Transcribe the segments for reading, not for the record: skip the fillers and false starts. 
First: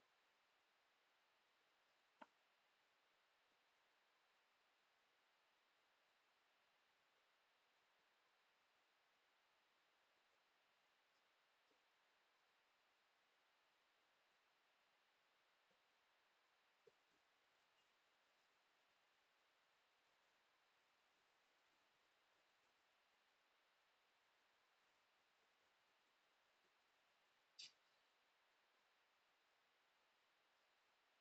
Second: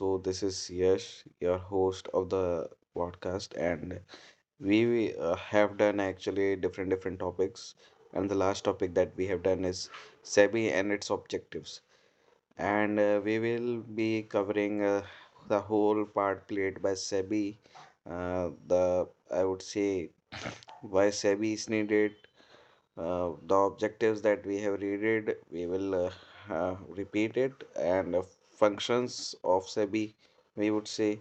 So, this is Yash, your host of the podcast, and we have done actually different topics. And the last topic that we have done is SEBI and its objectives. And we will be covering the whole part played by SEBI. The I would say why SEBI is needed, the objectives that we have read, we will repeat it, and functions of SEBI, we would say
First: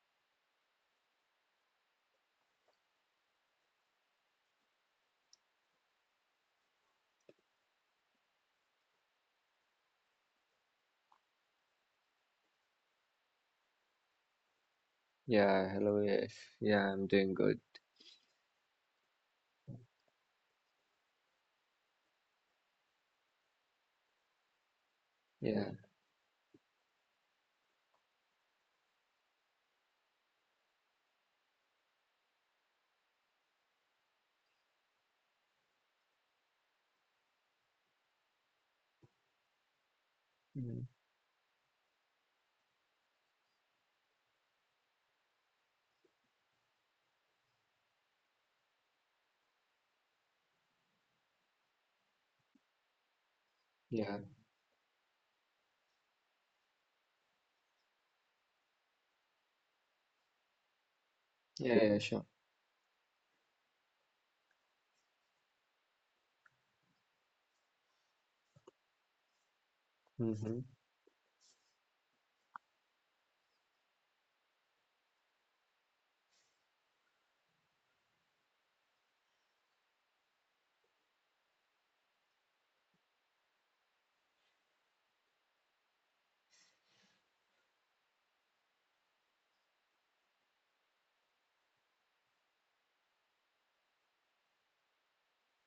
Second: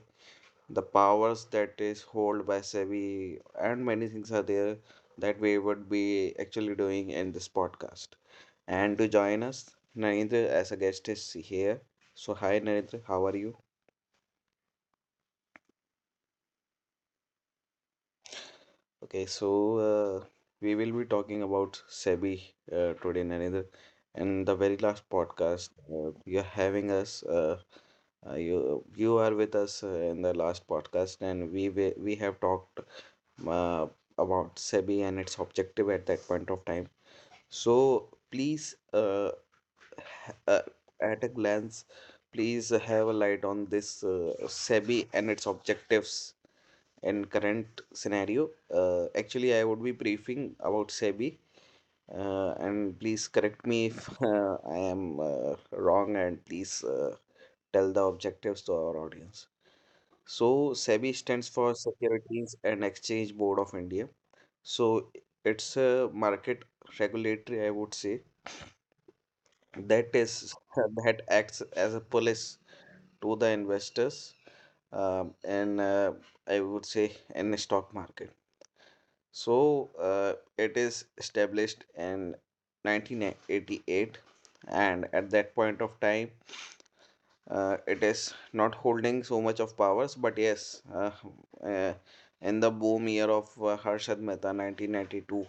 the powers that is hold by SEBI, and many things are there that we would be actually doing in this podcast. And to join us, Narendra as a guest is here. So, hi Narendra, how are you? Yeah, hello, yes. Yeah, I'm doing good. Okay, so uh, we will be talking about SEBI today, Narendra. In the very last Yeah, podcast, you're having us. Uh, you you are with us in the last podcast, and we have talked uh, about SEBI and its objective at that point of time. So please, ha- Mm. uh, Mm, at a glance, please have a light on this SEBI and its objectives and current scenario. Actually, I would be briefing about SEBI, and please correct me if yeah, I am wrong, and please tell the objectives to our audience. So, SEBI stands yeah, for yeah, sure. Securities and Exchange Board of India. So, it's a market regulatory, I would say, that Mm-hmm, is that acts as a police to the investors and I would say in the stock market. So it is established in 1988, and at that point of time, it is not holding so much of powers. But yes, uh, in the boom year of Harshad Mehta, 1992,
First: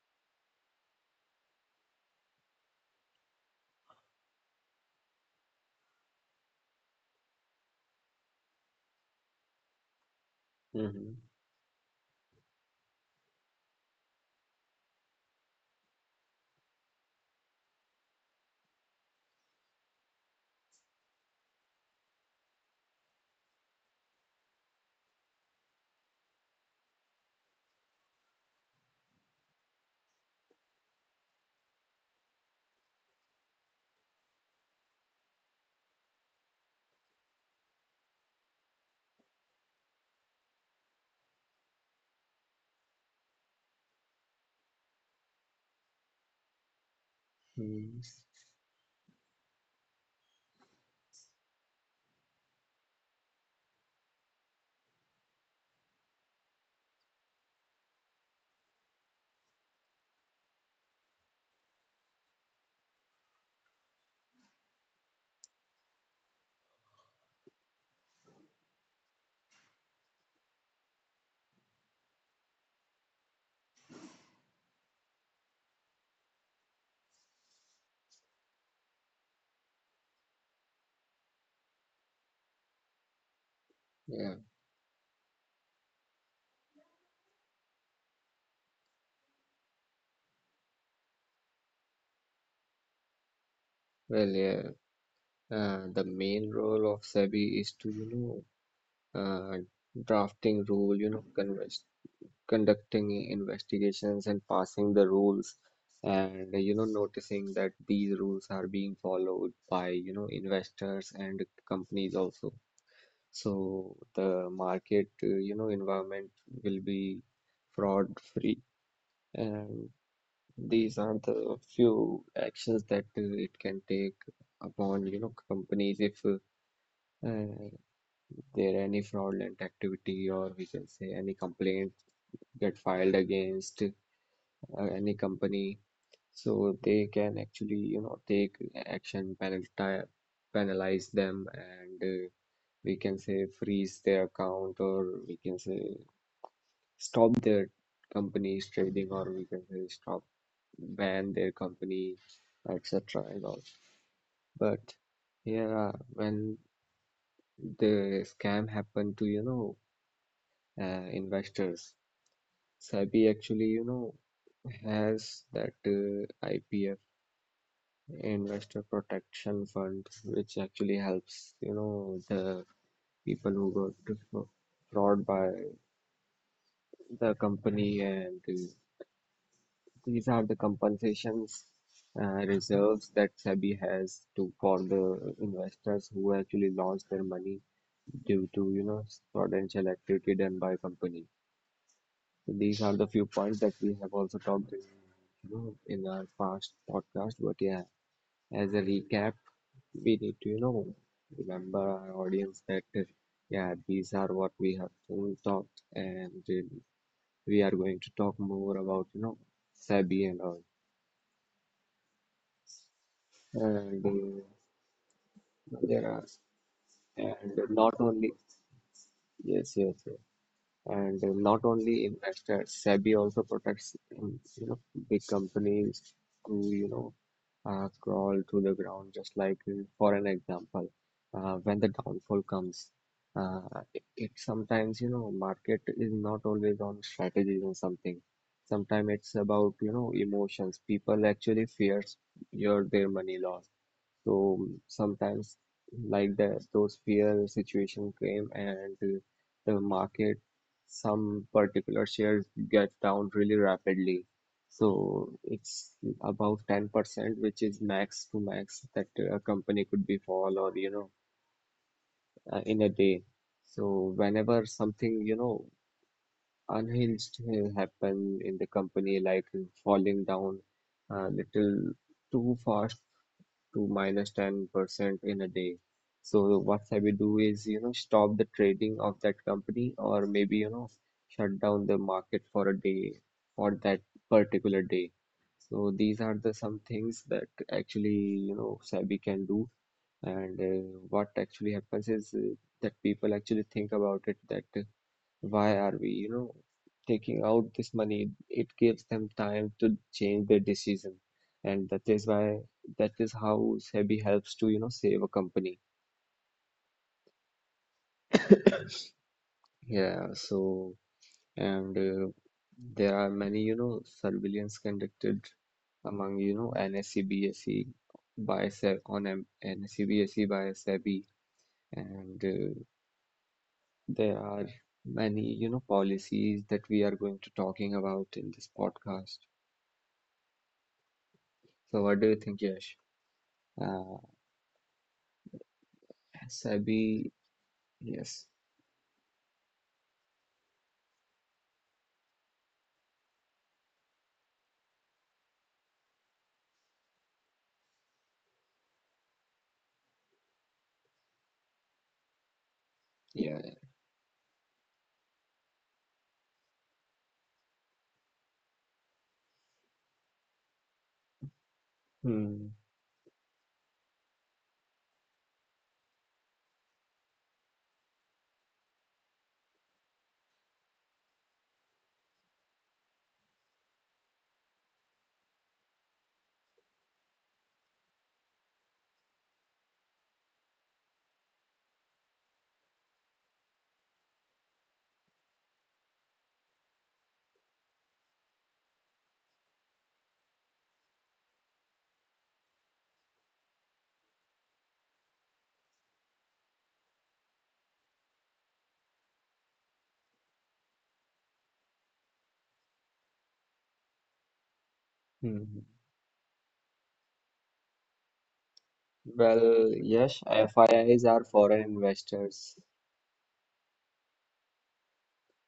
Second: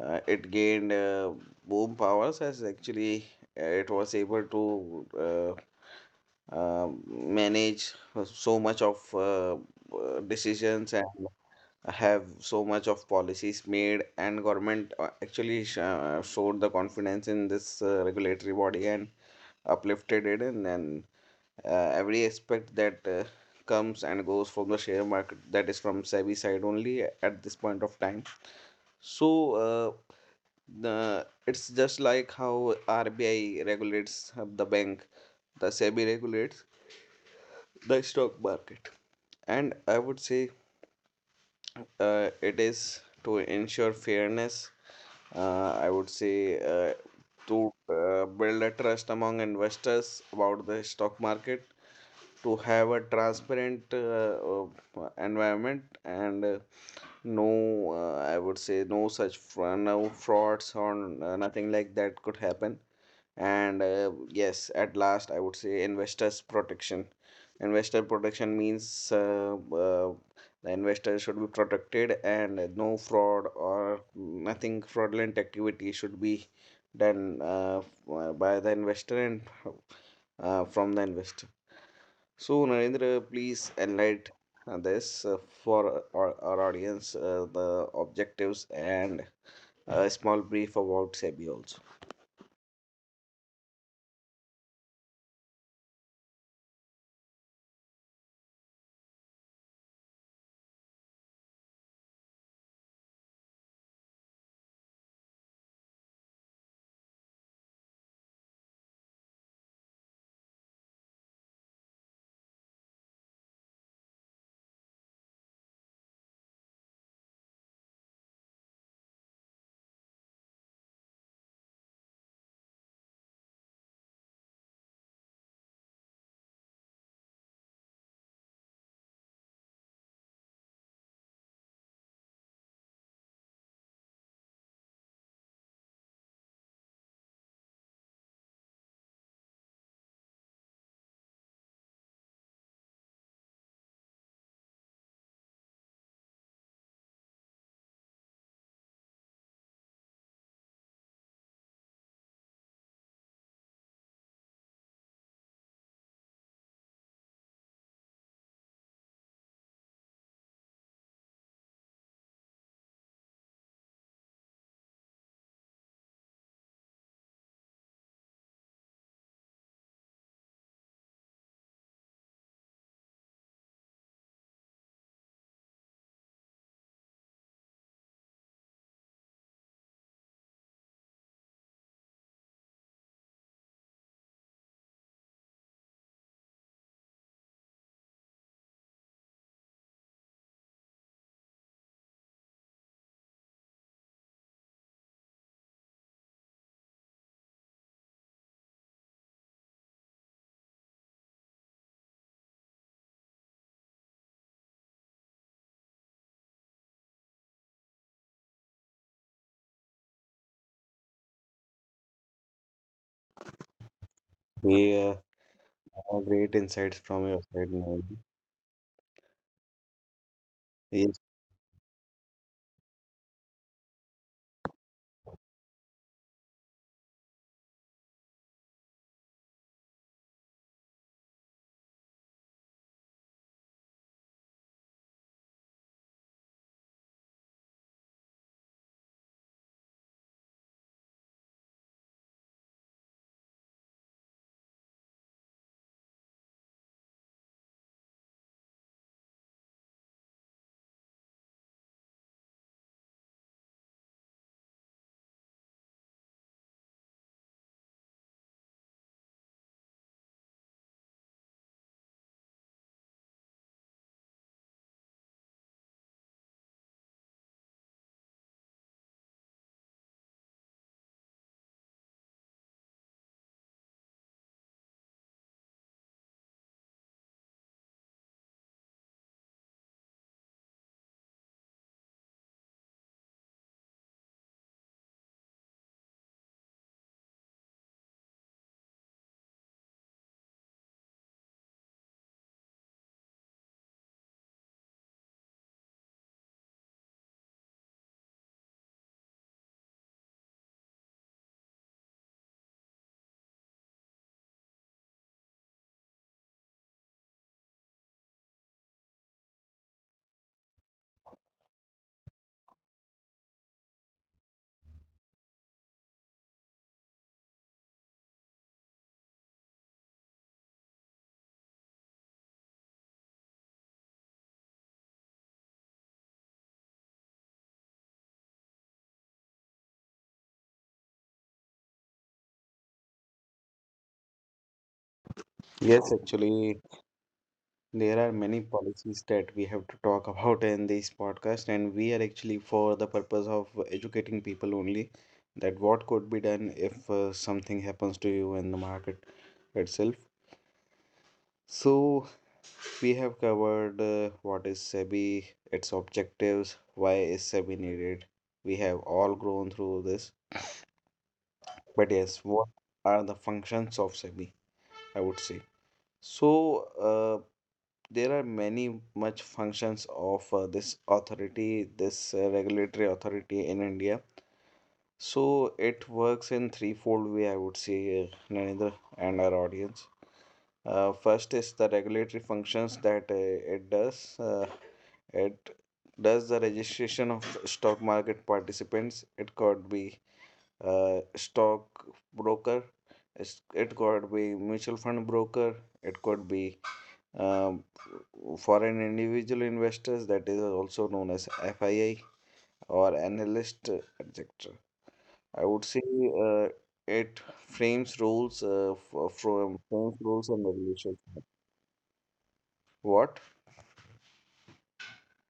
it gained boom powers as actually it was able to manage so much of decisions and mm-hmm, have so much of policies made, and government actually showed the confidence in this regulatory body and uplifted it. And then every aspect that comes and goes from the share market, that is from SEBI side only at this point of time. So uh, the it's just like how RBI regulates the bank, the SEBI regulates the stock market. And I would say it is to ensure fairness, I would say, to mm. Build a trust among investors about the stock market, to have a transparent environment, and no, I would say no such no frauds or nothing like that could happen. And yes, at last I would say investors protection. Investor protection means the investor should be protected and no fraud or nothing fraudulent activity should be done by the investor and from the investor. So Narendra, please Yeah, enlighten this, for our audience, the objectives and a small brief about SEBI also. well, yeah, the main role of SEBI is to, know, uh, drafting rule, convers conducting investigations and passing the rules and, noticing that these rules are being followed by, investors and companies also. So the market, environment will be fraud free. And these are the few actions that it can take upon, companies if there are any fraudulent activity, or we can say any complaint get filed against any company. So they can actually, take action, penalti penalize them, and we can say freeze their account, or we can say stop their companies trading, or we can say stop, ban their company, etc. and all. But yeah, when the scam happened to, investors, SEBI actually, has that IPF, investor protection fund, which actually helps, the people who got fraud by the company. And These are the compensations, reserves that SEBI has to, for the investors who actually lost their money due to, prudential activity done by a company. So these are the few points that we have also talked in, in our past podcast. But yeah, as a recap, we need to, remember our audience that yeah, these are what we have to talk, and we are going to talk more about, SEBI and all. And uh, Yeah. There are, Great insights from your and side, not Noel. only, yes, yes, yes, and Yes, not only investors. SEBI also protects, big companies who, crawl to the ground. Just like, for an example, when the downfall comes, uh, it sometimes, market is not always on strategies and something. Sometimes it's about, emotions. People actually fears your their money loss. So sometimes, like the those fear situation came, and the market, some particular shares get down really rapidly. So it's about 10%, which is max to max that a company could be fall, or, in a day. So whenever something, unhinged happen in the company, like falling down a little too fast to 10% in a day. So what SEBI do is, stop the trading of that company, or maybe, shut down the market for a day, for that particular day. So these are the some things that actually, SEBI can do. And what actually happens is, that people actually think about it that, why are we, taking out this money? It gives them time to change their decision. And that is why, that is how SEBI helps to, save a company. Yeah, so, and there are many, surveillance conducted among, NSE, BSE by SEBI. And there are many, policies that we are going to talking about in this podcast. So what do you think, Yash? Uh, yes, actually, SIB, there yes, are many policies that we have to talk about in this podcast, and we are actually for the purpose of educating people only, that what could be done if something happens to you in the market itself. So, yeah. we have covered what is SEBI, its objectives, why is SEBI needed. We have all grown through this, Hmm. but yes, what are the functions of SEBI? I would say. So, there are many much functions of this authority, this regulatory authority in India. So, it works in threefold way, I would say, Narendra and our audience. First is the regulatory functions that it does. It does the registration of stock market participants. It could be stock broker. It could be mutual fund broker. It could be um, foreign individual investors, that is also known as FII, or analyst, etc. Hmm. I would say uh, it Well, yes, frames rules and FIIs regulations. are foreign investors. What?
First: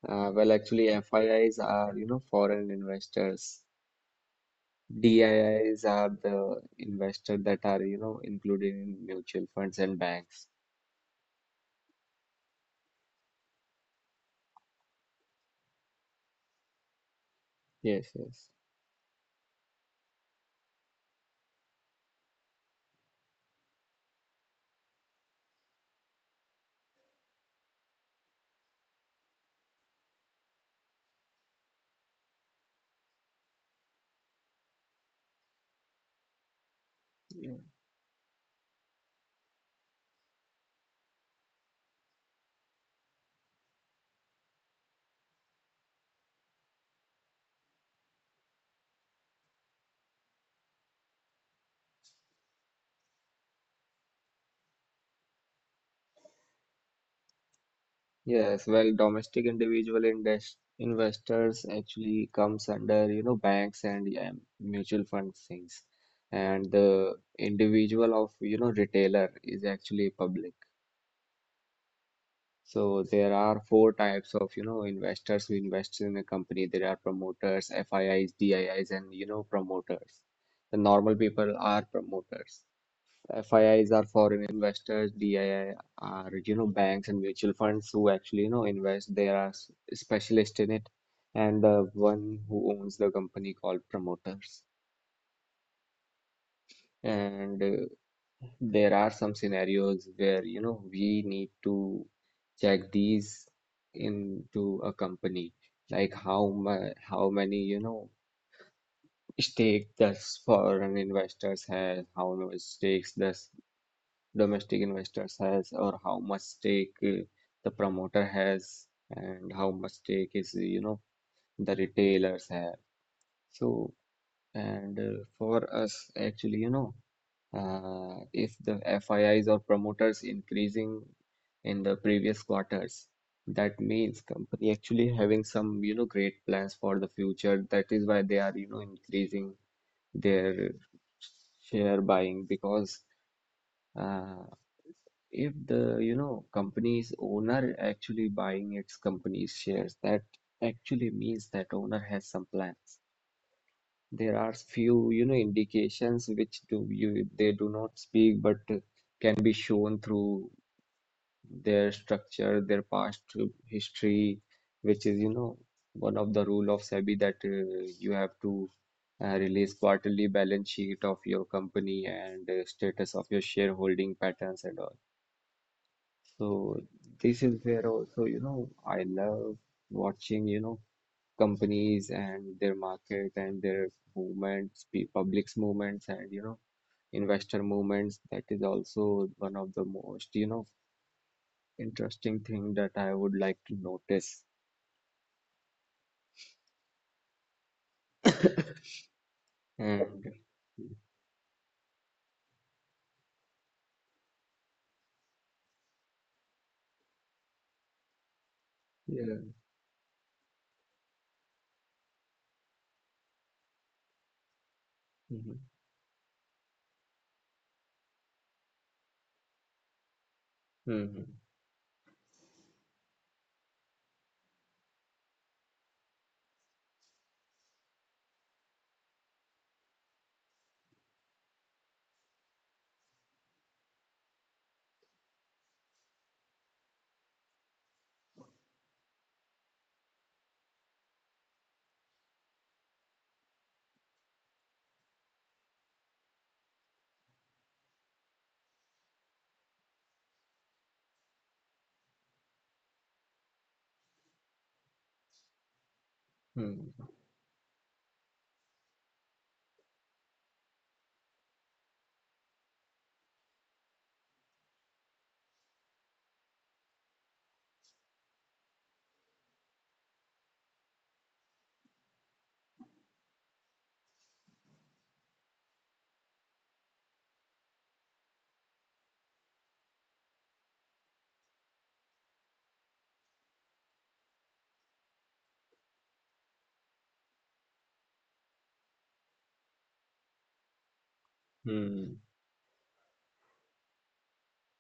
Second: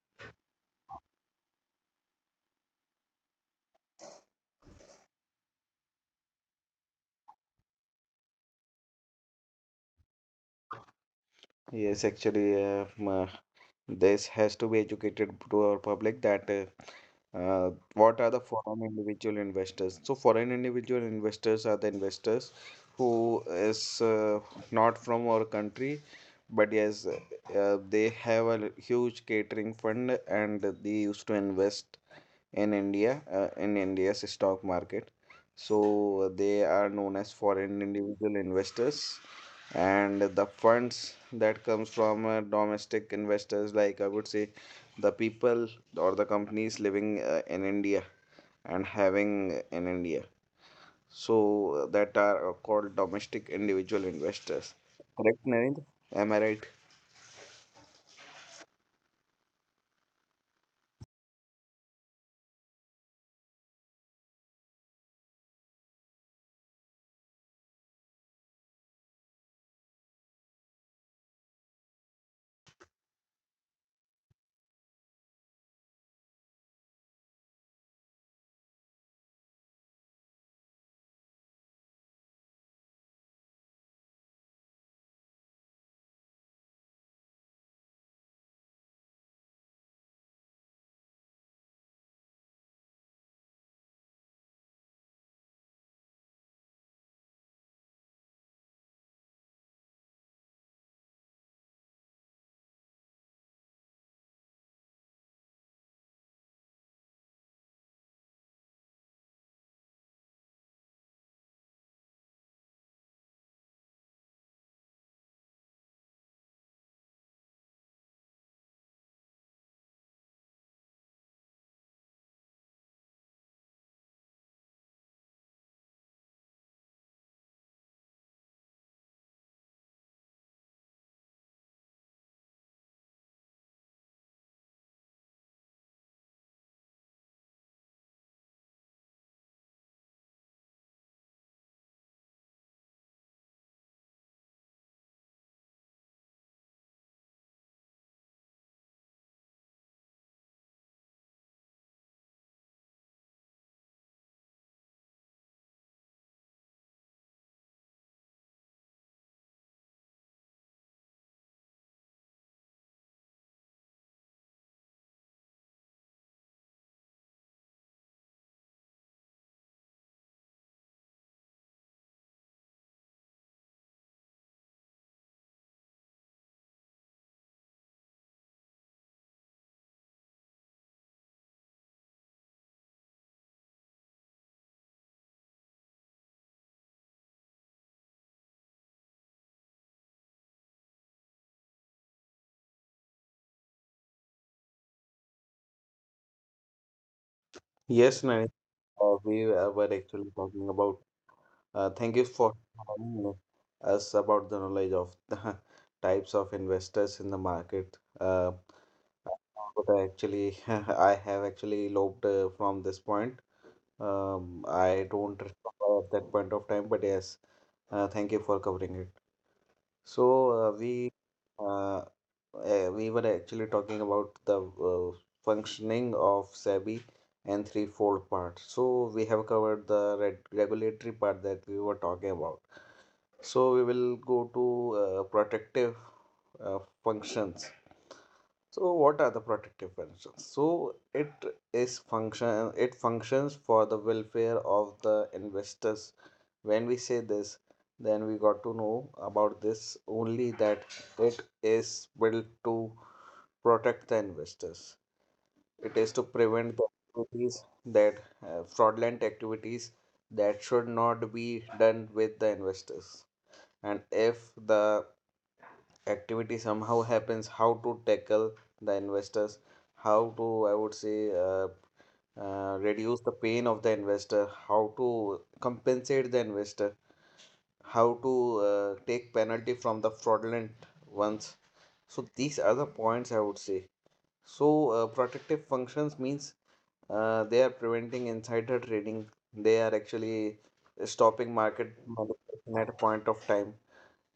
Well, actually, FIIs are, foreign investors. DIIs are the investor that are, included in mutual funds and banks. Yes, actually, this has to be educated to our public that what Yes, are the yes. foreign individual investors? So foreign individual investors are the investors who is not from our country, but yes, they have a huge catering fund and they used to invest in India, in India's stock market. So they are known as Yeah. foreign individual investors, and the funds that comes from domestic investors, like I would say, the people or the companies living in India and having in India. So that are called domestic individual investors. Narendra, am I right? Yes, well, domestic individual investors actually comes under, banks, and yeah, mutual fund things. And the individual of, retailer is actually public. So there are four types of, investors who invest in a company. There are promoters, FIIs, DIIs, and, promoters. The normal people are promoters. FIIs are foreign investors, DII are, banks and mutual funds, who actually, invest. They are specialist in it, and the one who owns the company called promoters. And there are some scenarios where, we need to check these into a company, like how many, stake does foreign investors have, how much stakes does domestic investors has, or how much stake the promoter has, and how much stake is, the retailers have. So, and for us actually, if the FIIs or promoters increasing in the previous quarters, that means company actually having some, great plans for the future. That is why they are, increasing their share buying, because uh, if the, company's owner actually buying its company's shares, that actually means that owner has some plans. There are few, indications which do you they do not speak, but can be shown through their structure, their past history, which is, one of the rule of SEBI, that you have to release quarterly balance sheet of your company, and status of your shareholding patterns and all. So this is where also, I love watching, companies and their market and their movements, public's movements, and, investor movements. That is also one of the most, interesting thing that I would like to notice. Yes, Narendra. We were And actually talking about thank you for telling us about the knowledge of the types of investors in the market. Yeah. But actually, I have actually eloped from this point. I Mhm. don't remember at that point of time, but yes, thank you for covering it. So uh, we Mhm. uh, we were actually talking about the functioning of SEBI and threefold part. So we have covered the regulatory part that we were talking about. So we will go to protective uh, functions. So what are the protective functions? So it functions for the welfare of the investors. When we say this, then we got to know about this only, that it is built to protect the investors. It is to Mhm. prevent the activities that fraudulent activities that should not be done with the investors. And if the activity somehow happens, how to tackle the investors, how to, I would say, reduce the pain of the investor, how to compensate the investor, how to take penalty from the fraudulent ones. So these are the points I would say. So protective functions means they are preventing insider trading, they are actually stopping Mhm. market manipulation at a point of time,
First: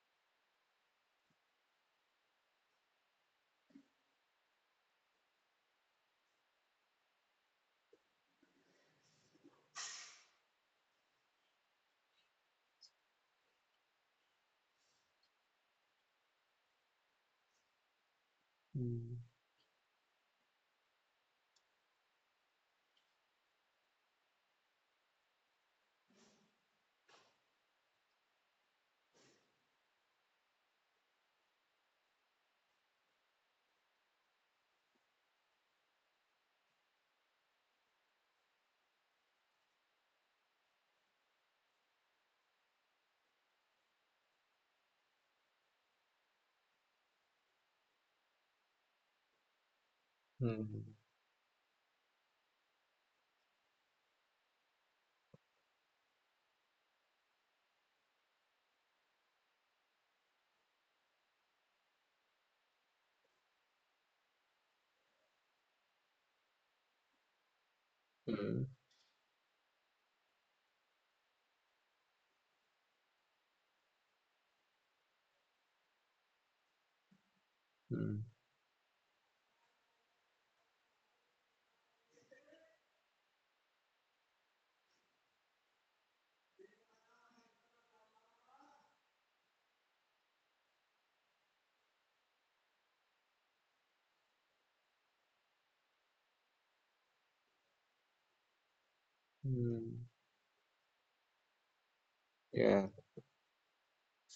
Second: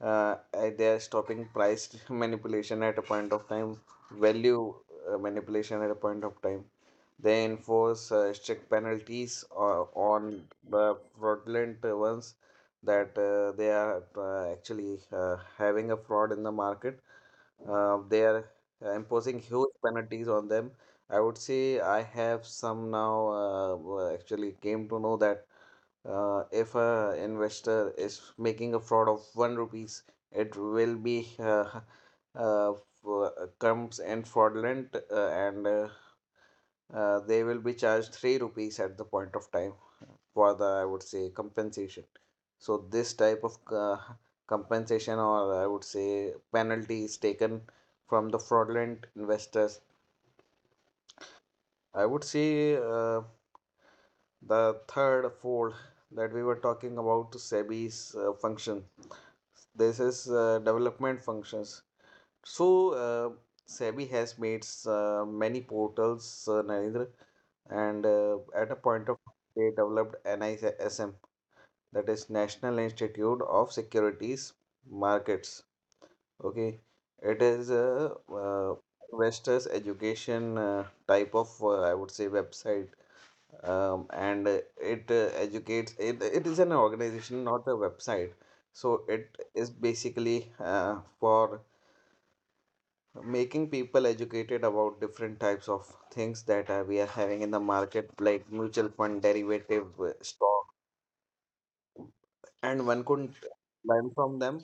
they are stopping price manipulation at a point of time, value manipulation at a point of time. They enforce strict penalties on the fraudulent ones, that they are actually having a fraud in the market. They are Mhm. imposing huge penalties on them. I would say I have some now actually came to know that if a investor is making a fraud of 1 rupee, it will be uh, f- comes and fraudulent and they will be charged 3 rupees at the point of time for the, I would say, compensation. So this type of compensation, or I would say penalty, is taken from the fraudulent investors. Mhm. I would say the third fold that we were talking about, SEBI's function, this is development functions. So SEBI has made many portals, Narendra, and Mhm. Mhm. at a point of they developed NISM, that is National Institute of Securities Markets. Okay, it is a investors education type of I would say website. And it educates. It is an organization, not a website. So it is basically for making people educated about different types of things that we are having in the market, like mutual fund, derivative, Mhm. stock. And one Yeah. could learn from them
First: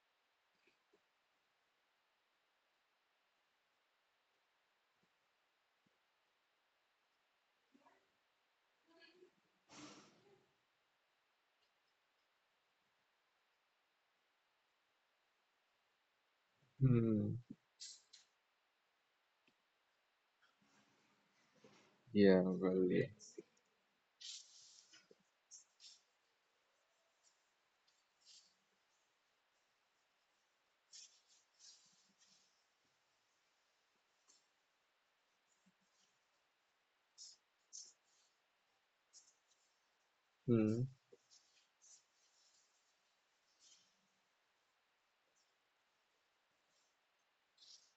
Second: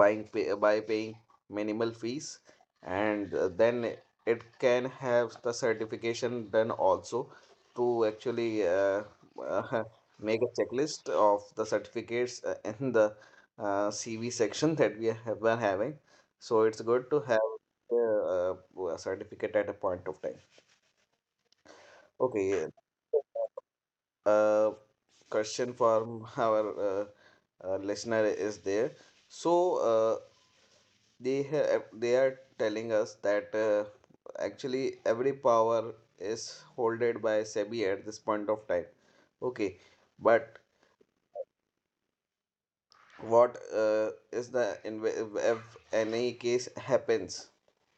by paying minimal fees, and then it can have the certification done also, to actually uh, make a checklist of the certificates in the CV section that we have been having. So it's good to Mhm. have uh, a certificate at a point of time. Yeah, Okay, well, yes. uh, question from our listener is there. So, they are telling us that actually every power is holded by SEBI at this point of time. Okay, but Hmm. what is the if any case happens?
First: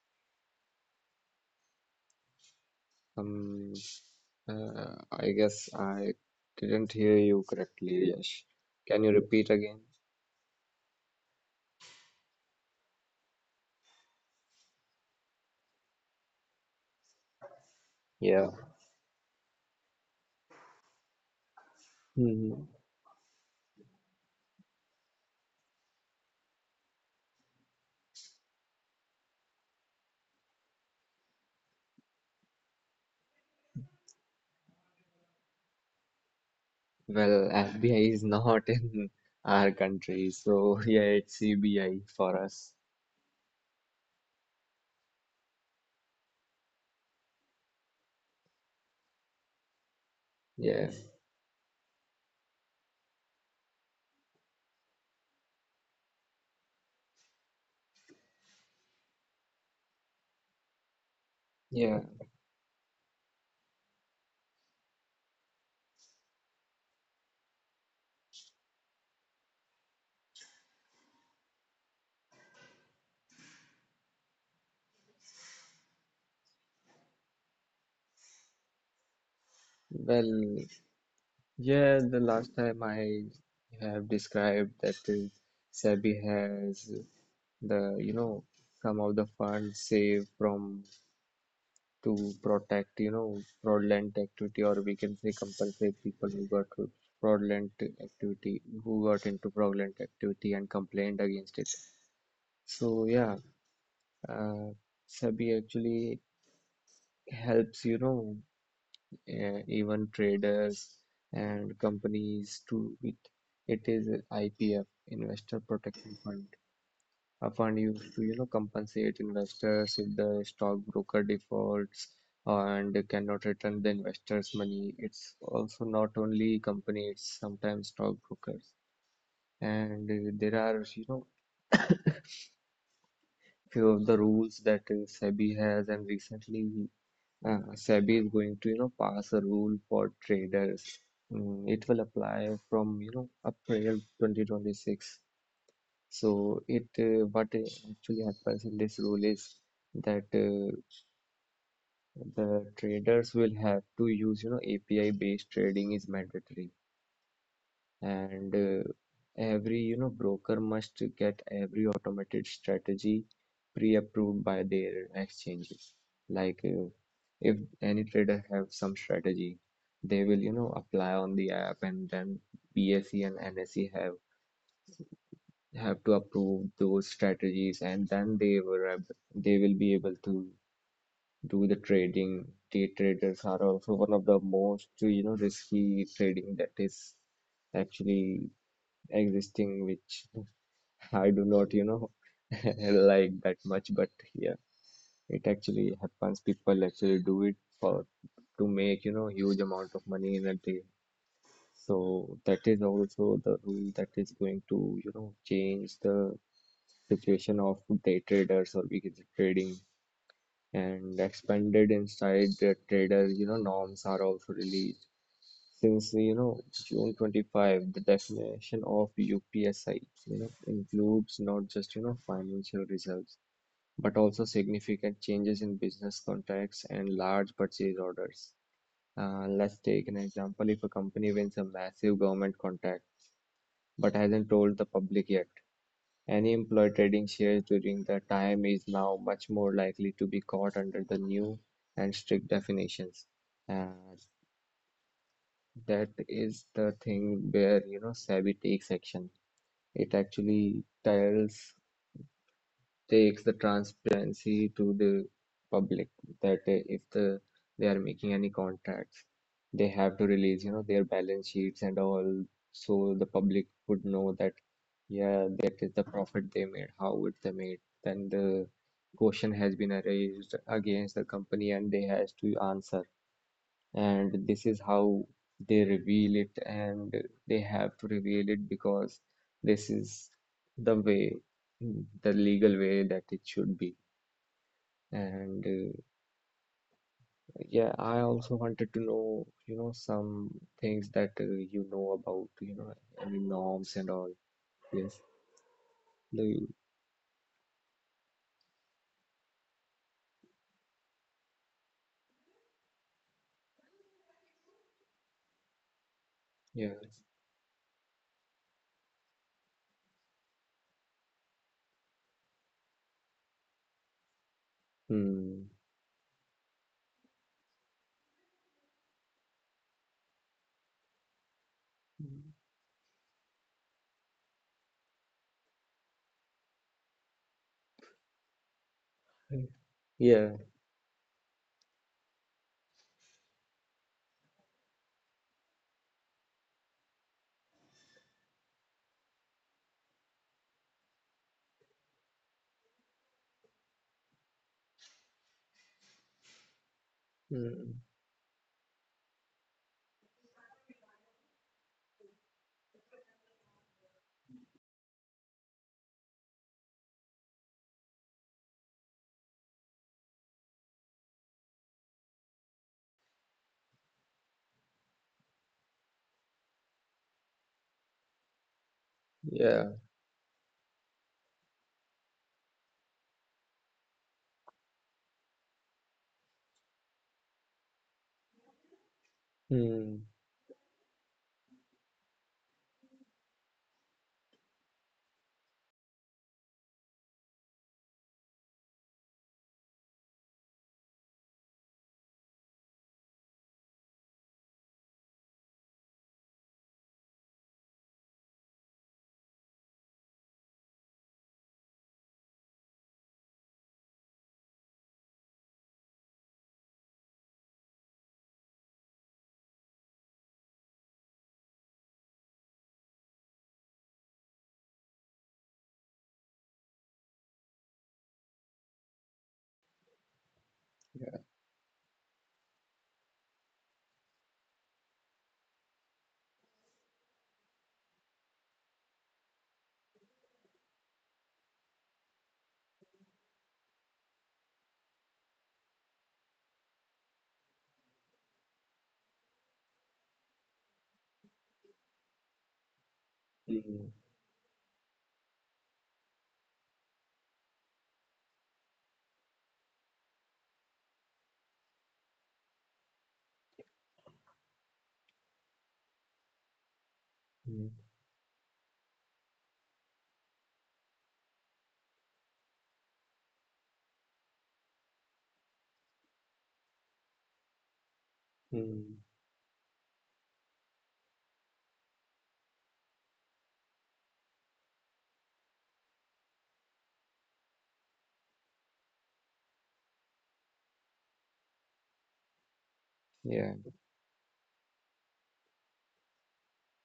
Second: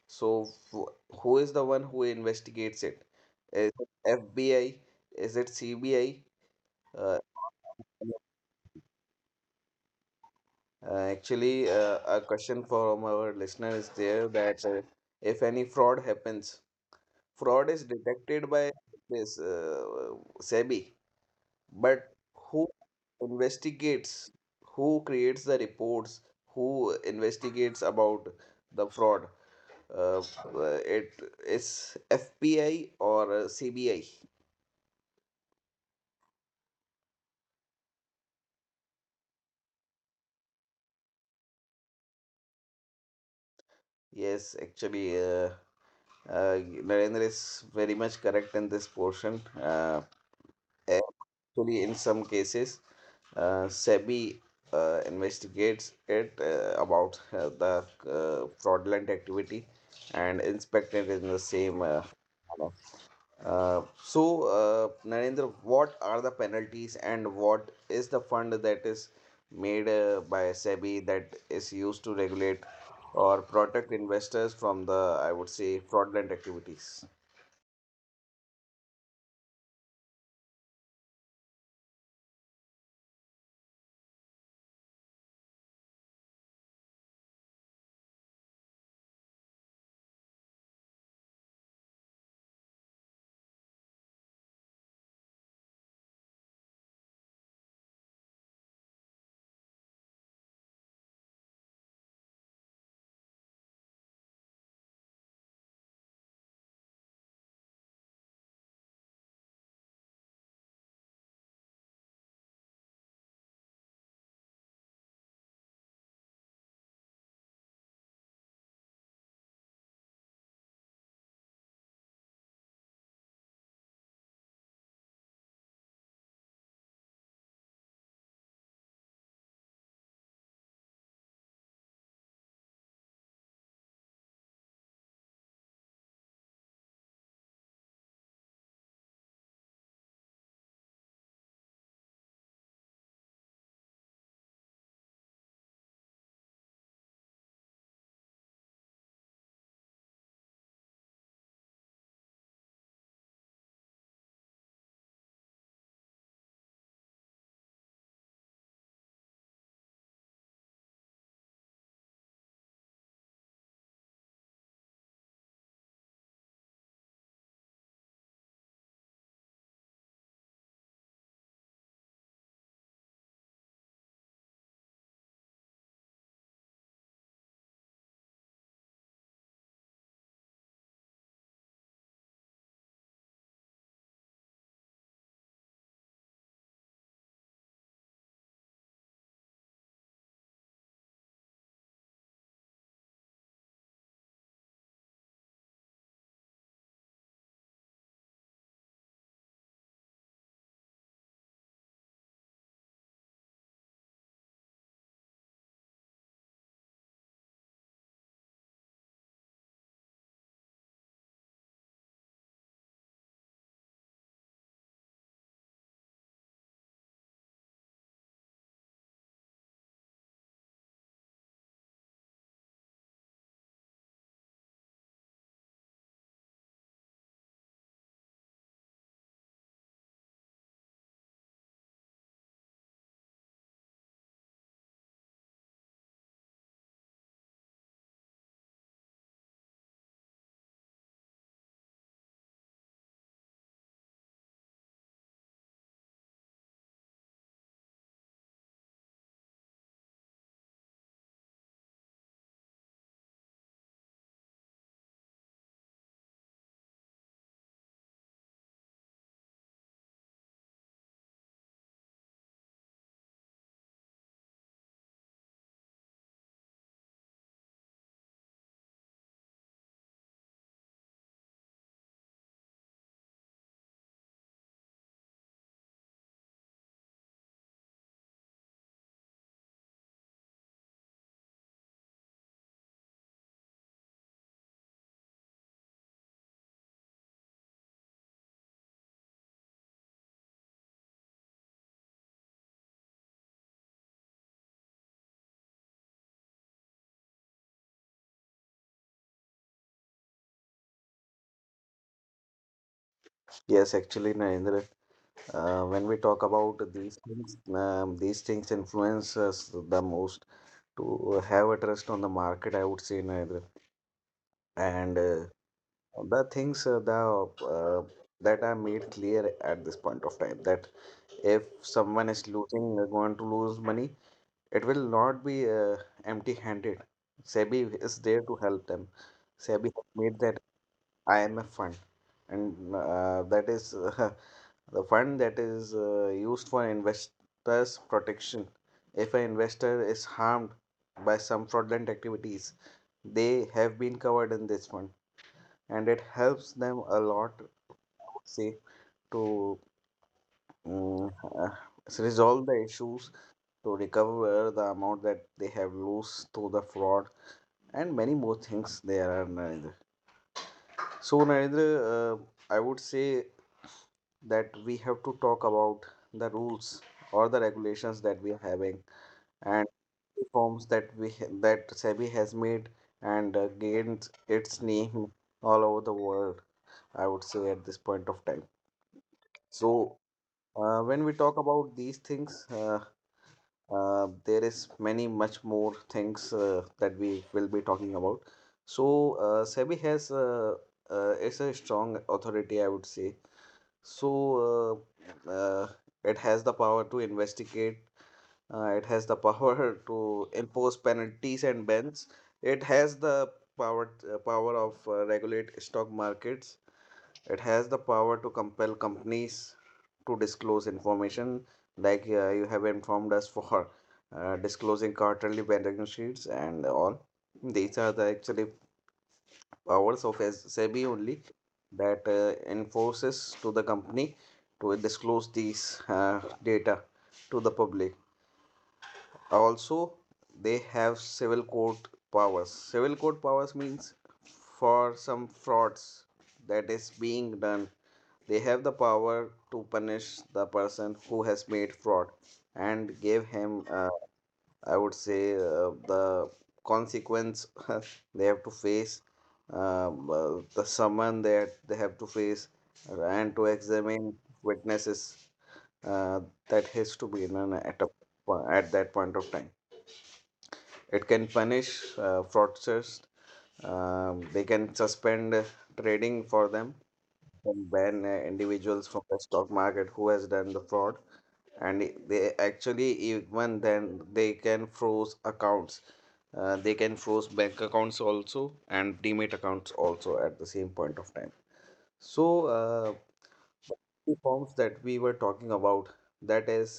So who is the one who investigates it? Is Um, it FBI? I Is it guess CBI? I didn't hear Uh, you correctly, Yash. Can you repeat again? Actually, a question from our listener is there, that if any fraud happens, fraud is Yeah. detected by this SEBI, but Hmm. who investigates, who creates the reports, who investigates about the fraud? It is FBI or CBI. Well, FBI is not in our country, so yeah, it's CBI for us. Yes, actually, uh, Narendra is very much correct in this portion. Yeah, Actually, in some cases, SEBI investigates it about the fraudulent activity and inspect it in the same yeah. Manner. Uh, so, Narendra, what are the penalties and what is the fund that is made by SEBI, that is used to regulate or protect investors from the, I would say, fraudulent activities? Well, yeah, the last time I have described that SEBI has the, some of the funds saved from, to protect, fraudulent activity, or we can say compensate people who got fraudulent, who got into fraudulent activity and complained against it. So yeah, uh, SEBI actually helps, even traders and companies to it. It is IPF, Investor Protection Fund, a fund used to, compensate investors if the stockbroker defaults and cannot return the investors money. It's also not only companies, sometimes stockbrokers. And there are, few of the rules that SEBI has. And recently SEBI is going to, pass a rule for traders. Mm, it will apply from, April 2026. So it what actually happens in this rule is that the traders will have to use, API based trading is mandatory. And every, broker must get every automated strategy pre-approved by their exchanges. Like if any trader have some strategy, they will, apply on the app, and then BSE and NSE have to approve those strategies, and then they will be able to do the trading. Day traders are also one of the most, risky trading that is actually existing, which I do not, like that much. But yeah, it actually happens. People actually do it for to make, huge amount of money in a day. So that is also the rule that is going to, change the situation of day traders, or because trading and expanded inside the trader, norms are also released. Since, June 25, the definition of UPSI, includes not just, financial results, but also significant changes in business contacts and large purchase orders. Let's take an example. If a company wins a massive government contract but hasn't told the public yet, any employee trading shares during that time is now much more likely to be caught under the new and strict definitions. And that is the thing where, SEBI takes action. It actually tells takes the transparency to the public, that if the, they are making any contracts, they have to release, their balance sheets and all, so the public would know that, yeah, that is the profit they made, how it they made. Then the question has been raised against the company, and they has to answer. And this is how they reveal it, and they have to reveal it, because this is the way the legal way that it should be. And yeah, I also wanted to know, some things that you know about, any norms and all. Yes. do you Yes, actually, Narendra. When we talk about Yeah. These things influence us the most to have a trust on the market. I would say, Narendra. And Hmm. The things the that are made clear at this point of time that if someone is losing going to lose money, it will not be empty-handed. SEBI is there to help them. Mm. SEBI has made Yeah. that IMF fund, and that is the fund that is used for investors' protection. If an investor is harmed by some fraudulent activities, they have been covered in this fund, and it helps them a lot, Mm. say, to mm, uh, resolve the issues, to recover the amount that they have lost through the fraud, and many more things there are, Narendra. So, Narendra, I would say that we have to talk about the rules or the regulations that we are having and Yeah. reforms that that SEBI has made and gained its name all over the world, I would say, at this point of time. So Mm. When we talk about these things, there is many much more things that we will be talking about. So SEBI has it's a strong authority, I would say. So uh, uh, it has the power to investigate. It has the power to impose penalties and bans. It has the power of regulate stock markets. It has the power to compel companies to disclose information, like you have informed us for disclosing quarterly balance sheets and all. These are the actually powers of SEBI only Yeah. that enforces to the company to disclose these data to the public. Also, they have civil court powers. Civil court powers means for some frauds that is being done, they have the power to punish the person who has made fraud and give him Mm. I would say the consequence they have to face, the summon that they have to face, and to examine witnesses uh, that has to be done Mm. At that point of time. It can punish fraudsters. They can suspend trading for them and ban individuals from Mm. the stock market who has done the fraud, and they actually, even then, they can froze accounts. They can froze bank accounts also and demat accounts also at the same point of time. So uh, Yeah. two forms that we were talking about, that is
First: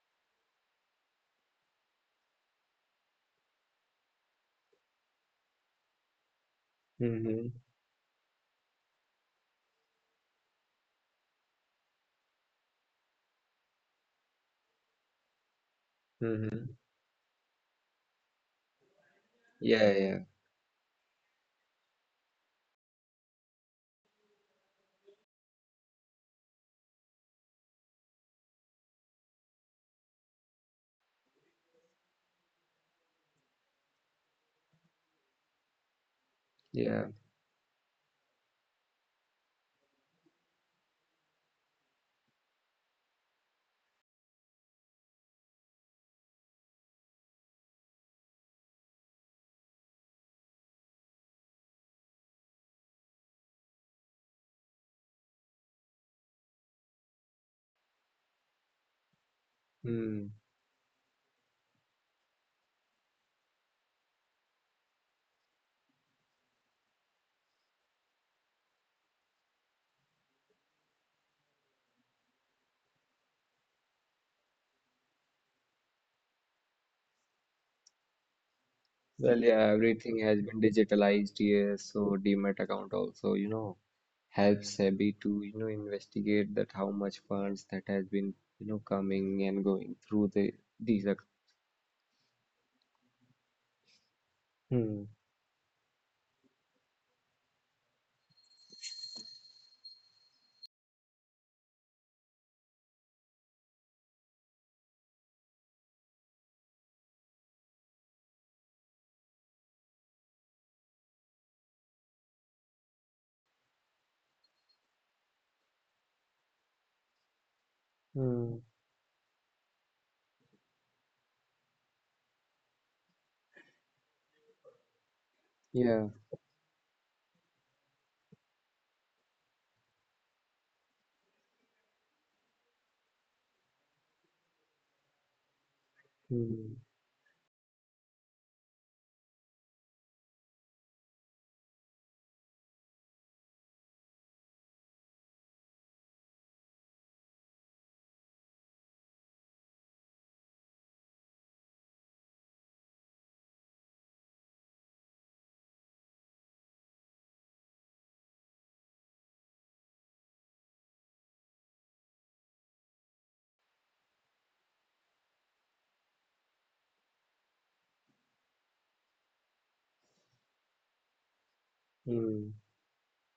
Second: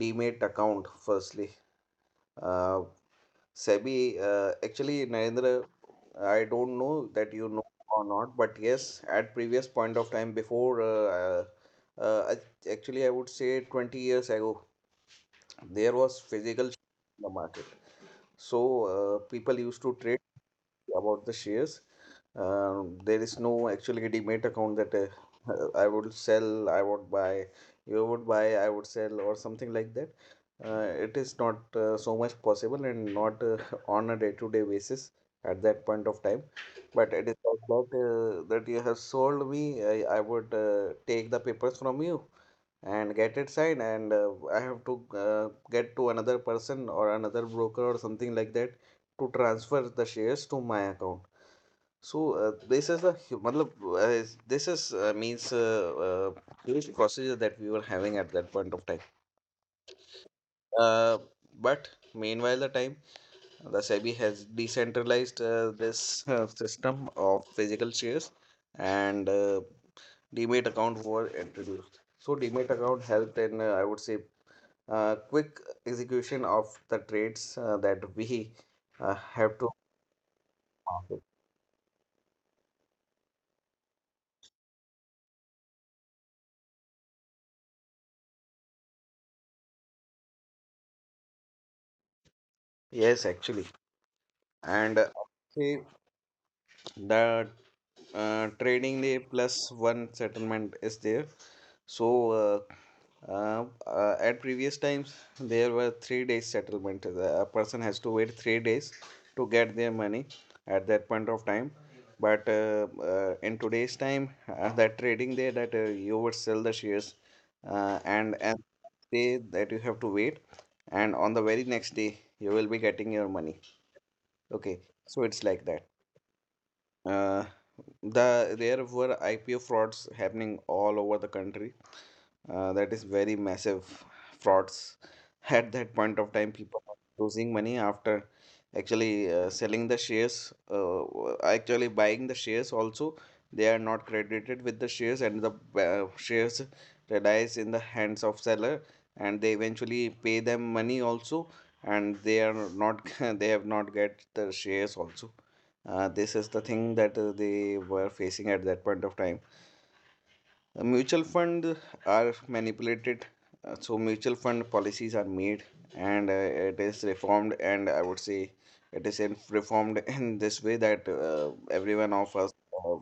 demat account firstly. uh, SEBI, actually, Narendra, I don't know that Mm-hmm. you know or not, but yes, at previous point of time, before actually, I would say 20 years ago, there was physical Mm-hmm. in the market. So people used Yeah, to yeah, trade about the shares. There is no actually demat account that I would sell, I would buy, you would buy, I would sell, or something like that. It is not so much possible and not on a day-to-day basis at that point of time. yeah. But it is like that that you have sold me. I would take the papers from you and get it signed, and I have to get to another person or another broker or something like that to transfer the shares to my account. So this is matlab, this is means huge procedure that we were having at that point of time. Hmm. uh, but meanwhile the time, the SEBI has decentralized this system of physical shares, and demat account were introduced. So demat account helped in I would say quick execution of the trades that we Well, yeah, have to everything has been digitalized market. here, so Demat account also, helps SEBI to, investigate that how much funds that has been, coming and going through these. Yes, actually, and Hmm. I would say the trading day plus one settlement is there. So at previous times there were 3 days settlement. A person has to wait 3 days to get their money at that point of time. But in today's time that trading day that you would sell the shares, and Hmm. day that you have to wait, and on the very next day you will be getting your money. Okay, so it's like that. Yeah. uh, the there were IPO frauds happening all over the country. That is very massive frauds. At that point of time, Hmm. people were losing money after actually selling the shares, actually buying the shares. Also, they are not credited with the shares, and the shares relies in the hands of seller, and they eventually pay them money also, and they are not they have not get the shares also. This is the thing that they were facing at that point of time. Mutual fund are manipulated, so mutual fund policies are made, and it is reformed. And I would say it is in, reformed in this way that everyone of Hmm. us, uh,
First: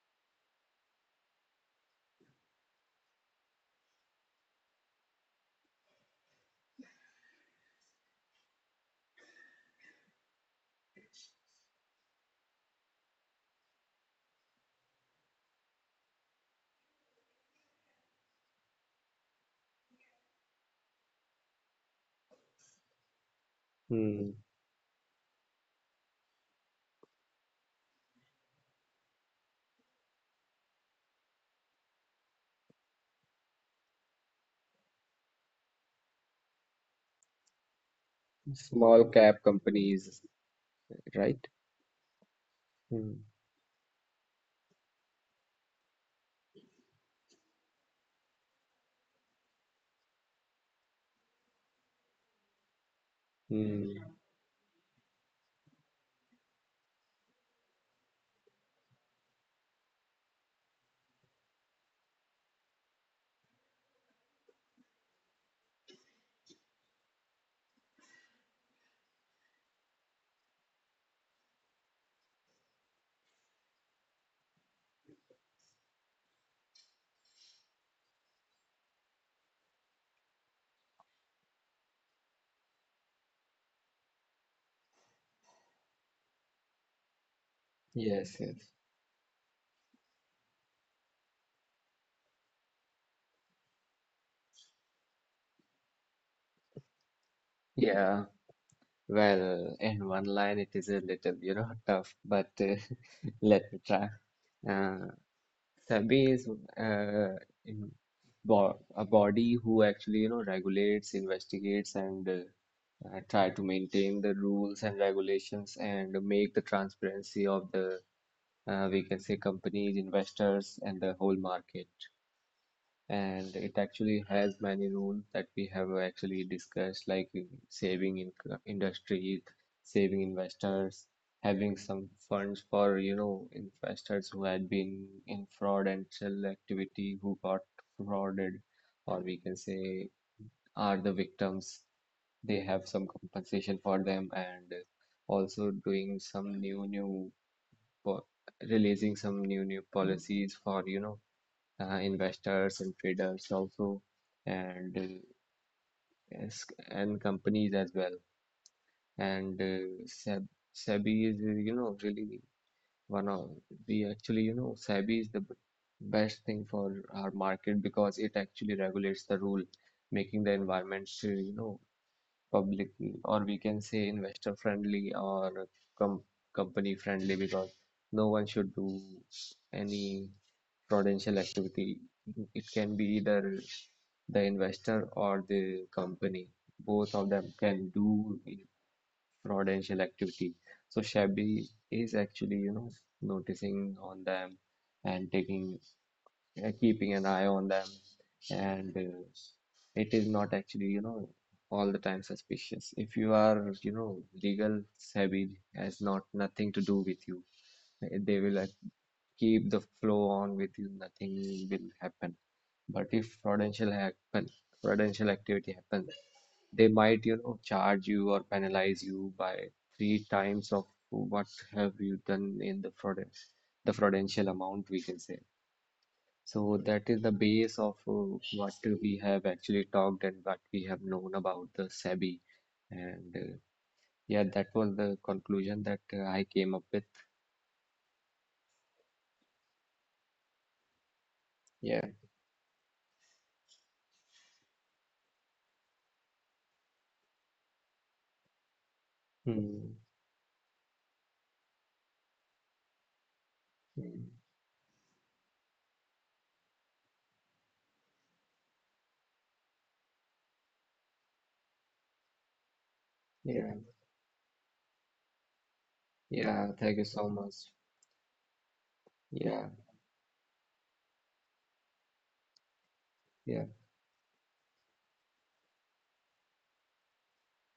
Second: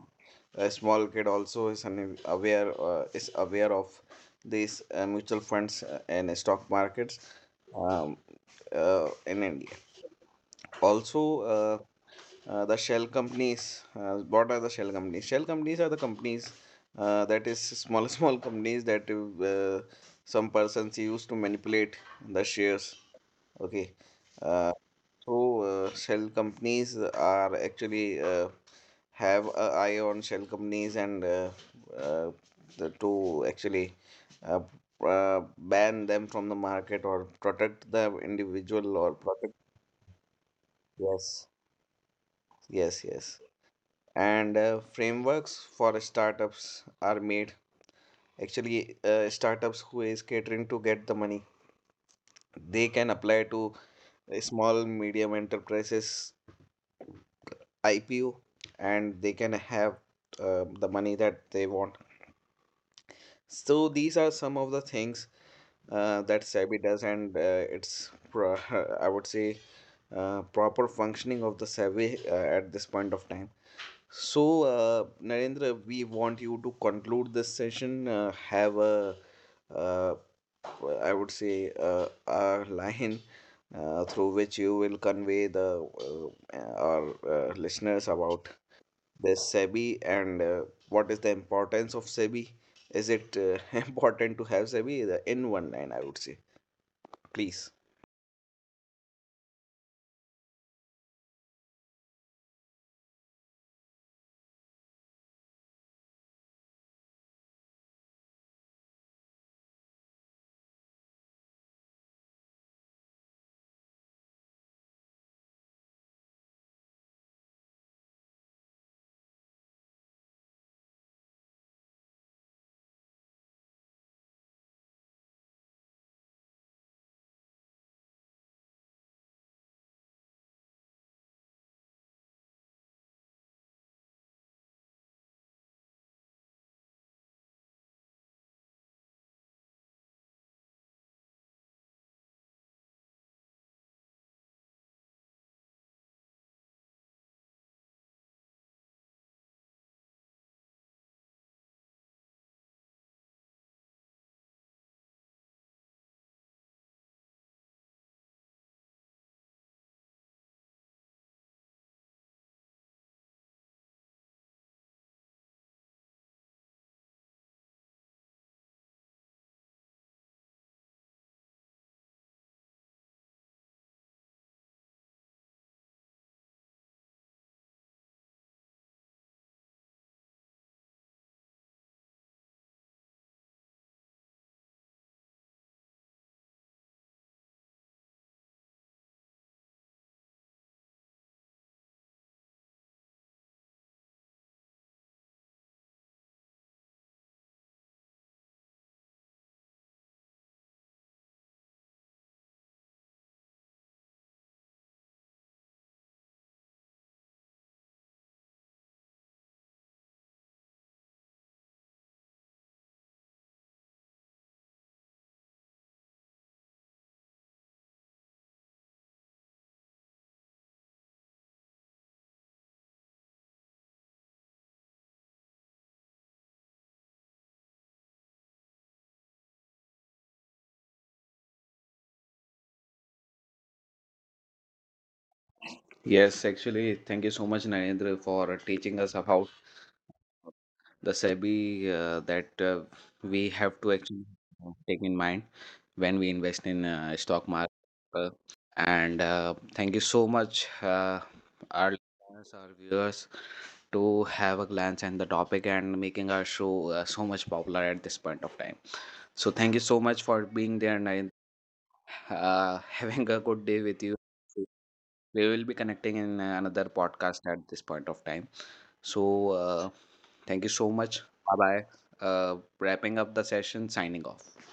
a small kid also is aware, is aware of these mutual funds and stock markets, um, in India also. uh, the shell companies, what are the shell companies? Shell companies are the companies that is small small companies that some persons use to manipulate the shares, okay. Hmm. uh, so shell companies are actually have a eye on shell companies, and uh, to actually uh, ban them from the market, or protect the individual, Small or cap protect, companies, yes. right? Yes, Hmm. yes. And frameworks for startups are made. Actually, startups who is catering to get the money, they can apply to Hmm. a small medium enterprises IPO, and they can have the money that they want. So these are some of the things that SEBI does, and it's pro I would say proper functioning of the SEBI at this point of time. So, Narendra, we want you to conclude this session. Have a, uh, I would say, a line through which you will convey the our listeners about Yes, yes. the SEBI, and what is the importance of SEBI. Is it important to have SEBI? In one line, I would say. Please. Yeah. Well, in one line, it is a little, tough, but let me try. Uh, Sabi is uh, in bo a body who actually, regulates, investigates, and try to maintain the rules and regulations, and make the transparency of the, we can say, companies, investors, and the whole market. And it actually has many rules that we have actually discussed, like saving in industries, saving investors, having some funds for, investors who had been in fraud and shell activity, who got frauded, or we can say are the victims, they have some compensation for them. And also doing some new po- releasing some new policies for, investors and traders also. And yes, and companies as well. And SEBI is you know, really one of the, actually, you know, SEBI is the best thing for our market, because it actually regulates the rule, making the environment, public, or we can say investor friendly, or com company friendly, because no one should do any prudential activity. It can be either the investor or the company, both of them can do fraudulent activity. So Shabby is actually, noticing on them and keeping an eye on them. And it is not actually, all the time suspicious. If you are, legal savvy has not nothing to do with you. They will keep the flow on with you. Nothing will happen. But if fraudulent happen, fraudulent activity happens, they might, charge you or penalize you by three times of what have you done in the fraud, the fraudulential amount, we can say. So that is the base of what we have actually talked and what we have known about the SEBI. And yeah, that was the conclusion that I came up with. Yes, actually, thank you so much, Narendra, for teaching us Yeah. about the SEBI that we have to actually take in mind when we invest in Hmm. stock market. Uh, and Thank you so much, Mm. our listeners, our viewers, to have a glance and the topic and making our show so much popular at this point of time. So thank you so much for Yeah. being there, and having a good Yeah. day Thank with you you. so much. We will be connecting in Yeah. another podcast at this point of time. So, Yeah. thank you so much. Bye bye. Wrapping up the session, signing off.